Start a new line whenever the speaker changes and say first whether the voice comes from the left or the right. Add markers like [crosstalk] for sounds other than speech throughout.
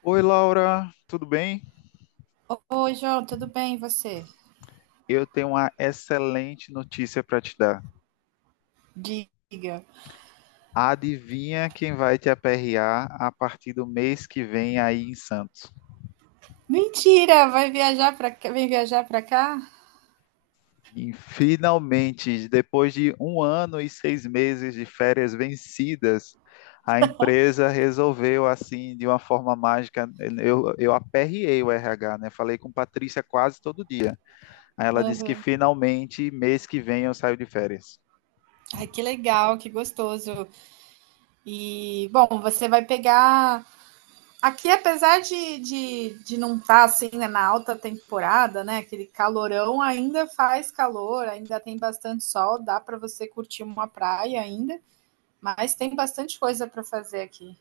left: Oi, Laura, tudo bem?
right: Oi, João, tudo bem? E você?
left: Eu tenho uma excelente notícia para te dar.
right: Diga.
left: Adivinha quem vai te aperrear a partir do mês que vem aí em Santos?
right: Mentira, vai viajar para cá, vem viajar para cá?
left: E finalmente, depois de um ano e 6 meses de férias vencidas, a empresa resolveu, assim, de uma forma mágica. Eu aperriei o RH, né? Falei com Patrícia quase todo dia. Aí ela disse que
right: Aham.
left: finalmente, mês que vem, eu saio de férias.
right: Ai, que legal, que gostoso. E, bom, você vai pegar. Aqui, apesar de não estar assim, né, na alta temporada, né, aquele calorão, ainda faz calor, ainda tem bastante sol, dá para você curtir uma praia ainda, mas tem bastante coisa para fazer aqui.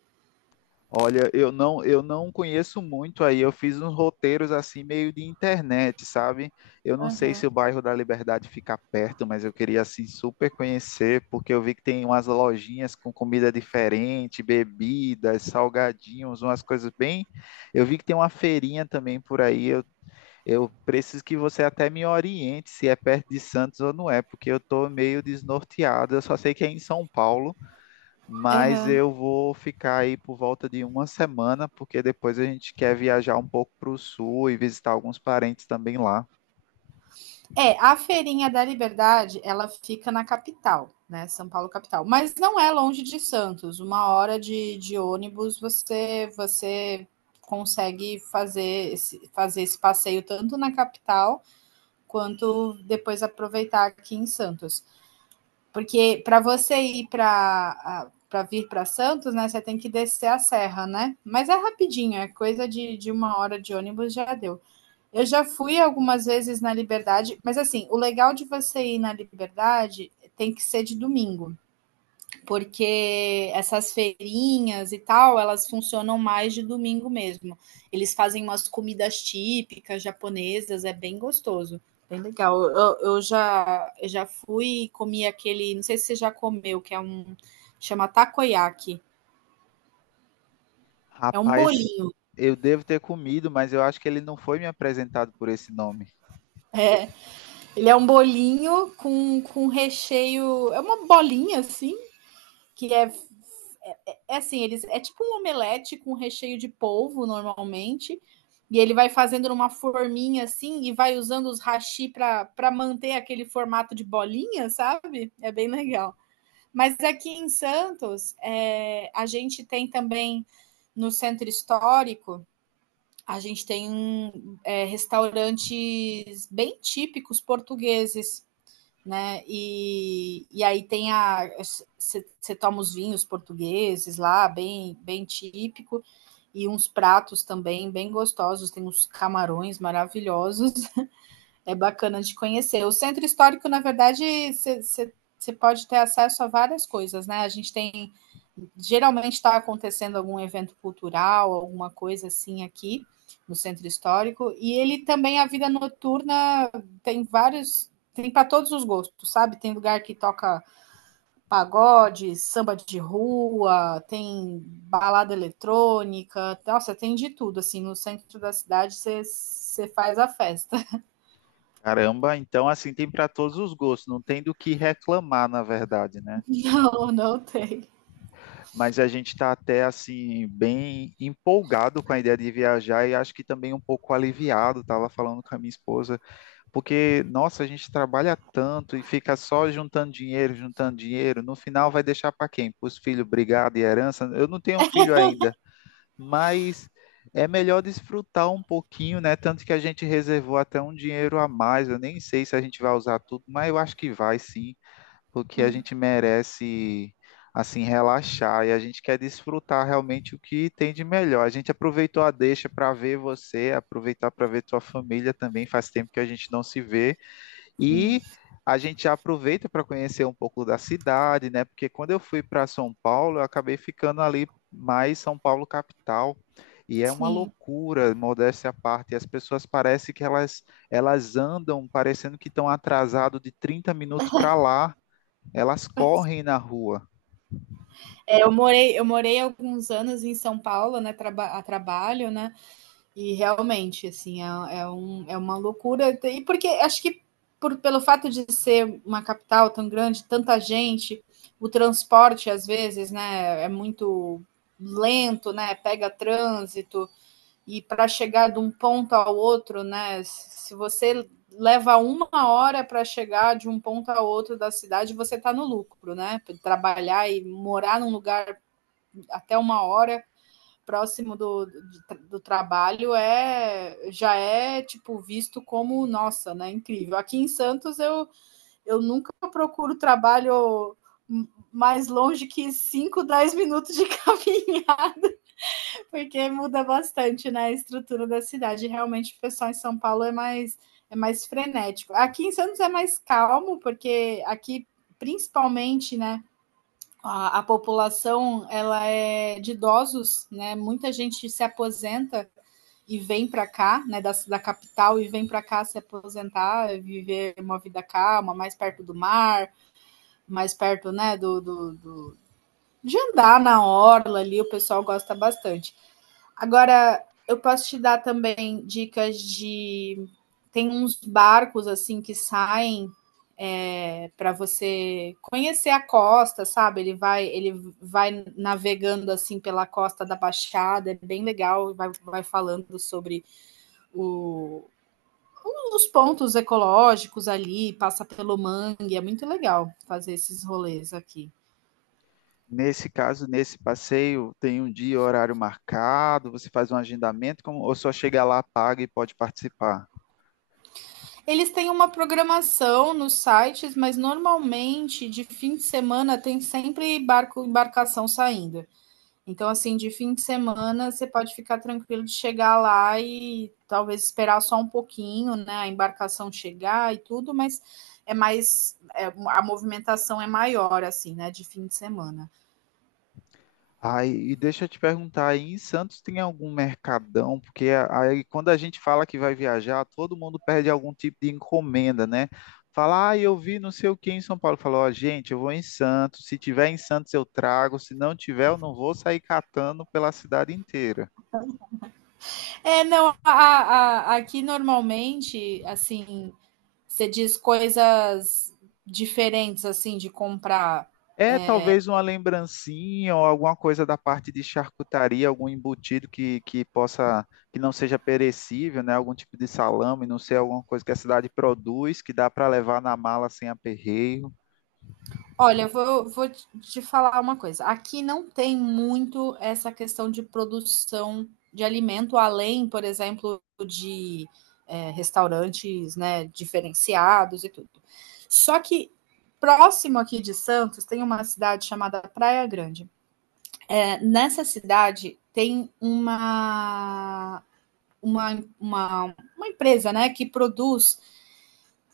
left: Olha, eu não conheço muito aí. Eu fiz uns roteiros assim meio de internet, sabe? Eu não sei
right: Aham.
left: se o bairro da Liberdade fica perto, mas eu queria assim super conhecer, porque eu vi que tem umas lojinhas com comida diferente, bebidas, salgadinhos, umas coisas bem. Eu vi que tem uma feirinha também por aí. Eu preciso que você até me oriente se é perto de Santos ou não é, porque eu tô meio desnorteado. Eu só sei que é em São Paulo, mas
right: Aham.
left: eu vou ficar aí por volta de uma semana, porque depois a gente quer viajar um pouco para o sul e visitar alguns parentes também lá.
right: É, a Feirinha da Liberdade, ela fica na capital, né? São Paulo capital. Mas não é longe de Santos. Uma hora de ônibus você consegue fazer esse passeio tanto na capital quanto depois aproveitar aqui em Santos. Porque para você ir para vir para Santos, né, você tem que descer a serra, né? Mas é rapidinho, é coisa de uma hora de ônibus já deu. Eu já fui algumas vezes na Liberdade, mas assim, o legal de você ir na Liberdade tem que ser de domingo, porque essas feirinhas e tal, elas funcionam mais de domingo mesmo. Eles fazem umas comidas típicas japonesas, é bem gostoso. Bem legal. Eu já fui e comi aquele, não sei se você já comeu, chama takoyaki. É um
left: Rapaz,
right: bolinho.
left: eu devo ter comido, mas eu acho que ele não foi me apresentado por esse nome.
right: Ele é um bolinho com recheio, é uma bolinha assim, que é é assim, eles é tipo um omelete com recheio de polvo normalmente, e ele vai fazendo numa forminha assim e vai usando os hashi para manter aquele formato de bolinha, sabe? É bem legal. Mas aqui em Santos, é, a gente tem também no centro histórico, a gente tem é, restaurantes bem típicos portugueses, né? E aí tem a você toma os vinhos portugueses lá, bem típico e uns pratos também bem gostosos, tem uns camarões maravilhosos, é bacana de conhecer. O centro histórico, na verdade, você pode ter acesso a várias coisas, né? A gente tem. Geralmente está acontecendo algum evento cultural, alguma coisa assim aqui no centro histórico. E ele também, a vida noturna, tem vários. Tem para todos os gostos, sabe? Tem lugar que toca pagode, samba de rua, tem balada eletrônica, nossa, tem de tudo. Assim, no centro da cidade você faz a festa.
left: Caramba, então assim tem para todos os gostos, não tem do que reclamar, na verdade, né?
right: Não, não tem.
left: Mas a gente está até assim bem empolgado com a ideia de viajar e acho que também um pouco aliviado. Tava falando com a minha esposa, porque, nossa, a gente trabalha tanto e fica só juntando dinheiro, juntando dinheiro. No final vai deixar para quem? Para os filhos, brigado e herança. Eu não tenho filho ainda, mas é melhor desfrutar um pouquinho, né? Tanto que a gente reservou até um dinheiro a mais. Eu nem sei se a gente vai usar tudo, mas eu acho que vai sim, porque a gente merece assim relaxar e a gente quer desfrutar realmente o que tem de melhor. A gente aproveitou a deixa para ver você, aproveitar para ver tua família também. Faz tempo que a gente não se vê. E a gente aproveita para conhecer um pouco da cidade, né? Porque quando eu fui para São Paulo, eu acabei ficando ali mais São Paulo capital. E é uma
right: Sim,
left: loucura, modéstia à parte. As pessoas parecem que elas andam parecendo que estão atrasado de 30 minutos para lá. Elas correm na rua.
right: é, eu morei alguns anos em São Paulo, né, traba a trabalho, né, e realmente, assim, é uma loucura, e porque acho que pelo fato de ser uma capital tão grande, tanta gente, o transporte, às vezes, né, é muito lento, né, pega trânsito, e para chegar de um ponto ao outro, né? Se você leva uma hora para chegar de um ponto ao outro da cidade, você está no lucro, né? Trabalhar e morar num lugar até uma hora próximo do trabalho é já é tipo visto como nossa, né? Incrível. Aqui em Santos eu nunca procuro trabalho mais longe que 5, 10 minutos de [laughs] caminho. Porque muda bastante, né, a estrutura da cidade. Realmente o pessoal em São Paulo é mais frenético. Aqui em Santos é mais calmo, porque aqui principalmente, né, a população ela é de idosos, né? Muita gente se aposenta e vem para cá, né, da capital e vem para cá se aposentar, viver uma vida calma, mais perto do mar, mais perto, né, do de andar na orla ali, o pessoal gosta bastante. Agora, eu posso te dar também dicas de. Tem uns barcos assim que saem é, para você conhecer a costa, sabe? Ele vai navegando assim pela costa da Baixada, é bem legal, vai falando sobre o, os pontos ecológicos ali, passa pelo mangue, é muito legal fazer esses rolês aqui.
left: Nesse caso, nesse passeio, tem um dia e horário marcado, você faz um agendamento, como, ou só chega lá, paga e pode participar?
right: Eles têm uma programação nos sites, mas normalmente de fim de semana tem sempre barco, embarcação saindo. Então, assim, de fim de semana você pode ficar tranquilo de chegar lá e talvez esperar só um pouquinho, né? A embarcação chegar e tudo, mas é mais é, a movimentação é maior assim, né, de fim de semana.
left: Ai, e deixa eu te perguntar, aí em Santos tem algum mercadão? Porque aí quando a gente fala que vai viajar, todo mundo perde algum tipo de encomenda, né? Fala, ah, eu vi não sei o que em São Paulo. Falou, ó, gente, eu vou em Santos. Se tiver em Santos, eu trago. Se não tiver, eu não vou sair catando pela cidade inteira.
right: É, não, aqui normalmente, assim, você diz coisas diferentes assim de comprar.
left: É
right: é,
left: talvez uma lembrancinha ou alguma coisa da parte de charcutaria, algum embutido que possa, que não seja perecível, né? Algum tipo de salame, não sei, alguma coisa que a cidade produz, que dá para levar na mala sem aperreio.
right: Olha, eu vou, vou te falar uma coisa. Aqui não tem muito essa questão de produção de alimento, além, por exemplo, de restaurantes, né, diferenciados e tudo. Só que próximo aqui de Santos tem uma cidade chamada Praia Grande. Nessa cidade tem uma, uma empresa, né, que produz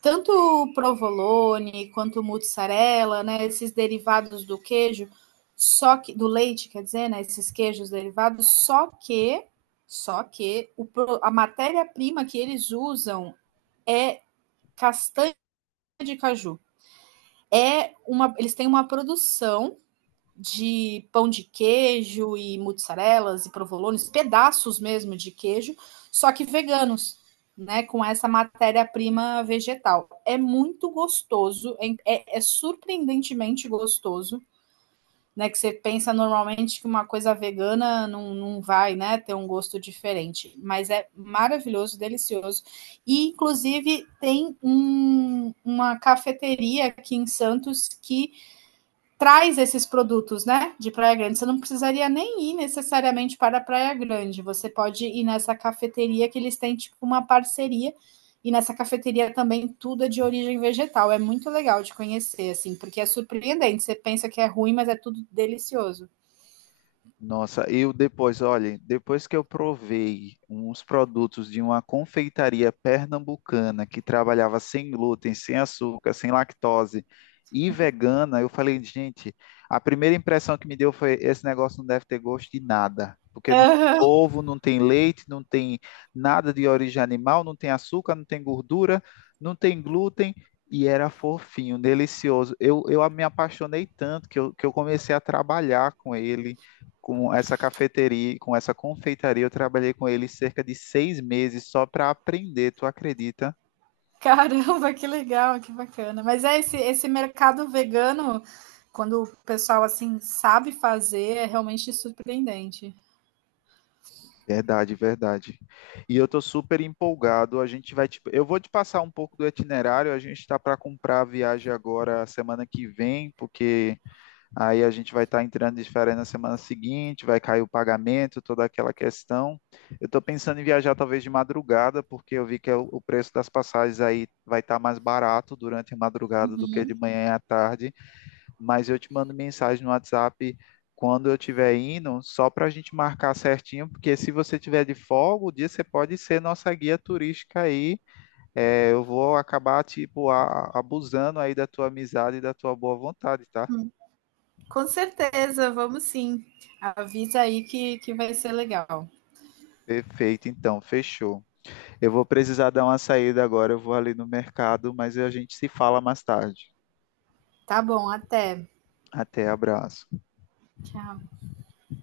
right: tanto o provolone quanto mussarela, né, esses derivados do queijo, só que do leite, quer dizer, né, esses queijos derivados, só que o, a matéria-prima que eles usam é castanha de caju. É uma, eles têm uma produção de pão de queijo e mussarelas e provolones, pedaços mesmo de queijo, só que veganos, né? Com essa matéria-prima vegetal. É muito gostoso, é surpreendentemente gostoso. Né, que você pensa normalmente que uma coisa vegana não, não vai né, ter um gosto diferente, mas é maravilhoso, delicioso. E, inclusive, uma cafeteria aqui em Santos que traz esses produtos, né, de Praia Grande. Você não precisaria nem ir necessariamente para a Praia Grande. Você pode ir nessa cafeteria que eles têm tipo uma parceria e nessa cafeteria também tudo é de origem vegetal. É muito legal de conhecer assim, porque é surpreendente. Você pensa que é ruim, mas é tudo delicioso.
left: Nossa, eu depois, olha, depois que eu provei uns produtos de uma confeitaria pernambucana que trabalhava sem glúten, sem açúcar, sem lactose e vegana, eu falei, gente, a primeira impressão que me deu foi esse negócio não deve ter gosto de nada, porque não tem
right: Aham. [laughs]
left: ovo, não tem leite, não tem nada de origem animal, não tem açúcar, não tem gordura, não tem glúten. E era fofinho, delicioso. Eu me apaixonei tanto que eu comecei a trabalhar com ele, com essa cafeteria, com essa confeitaria, eu trabalhei com ele cerca de 6 meses só para aprender, tu acredita?
right: Caramba, que legal, que bacana. Mas é esse mercado vegano, quando o pessoal assim sabe fazer, é realmente surpreendente.
left: Verdade, verdade. E eu tô super empolgado. A gente vai, eu vou te passar um pouco do itinerário. A gente tá para comprar a viagem agora semana que vem, porque aí a gente vai estar entrando de férias na semana seguinte, vai cair o pagamento, toda aquela questão. Eu tô pensando em viajar talvez de madrugada, porque eu vi que é o preço das passagens aí vai estar mais barato durante a madrugada do que de manhã à tarde. Mas eu te mando mensagem no WhatsApp quando eu estiver indo, só para a gente marcar certinho, porque se você tiver de folga, o dia você pode ser nossa guia turística aí. É, eu vou acabar, tipo, abusando aí da tua amizade e da tua boa vontade, tá?
right: Com certeza, vamos sim. Avisa aí que vai ser legal.
left: Perfeito, então, fechou. Eu vou precisar dar uma saída agora, eu vou ali no mercado, mas a gente se fala mais tarde.
right: Tá bom, até.
left: Até, abraço.
right: Tchau.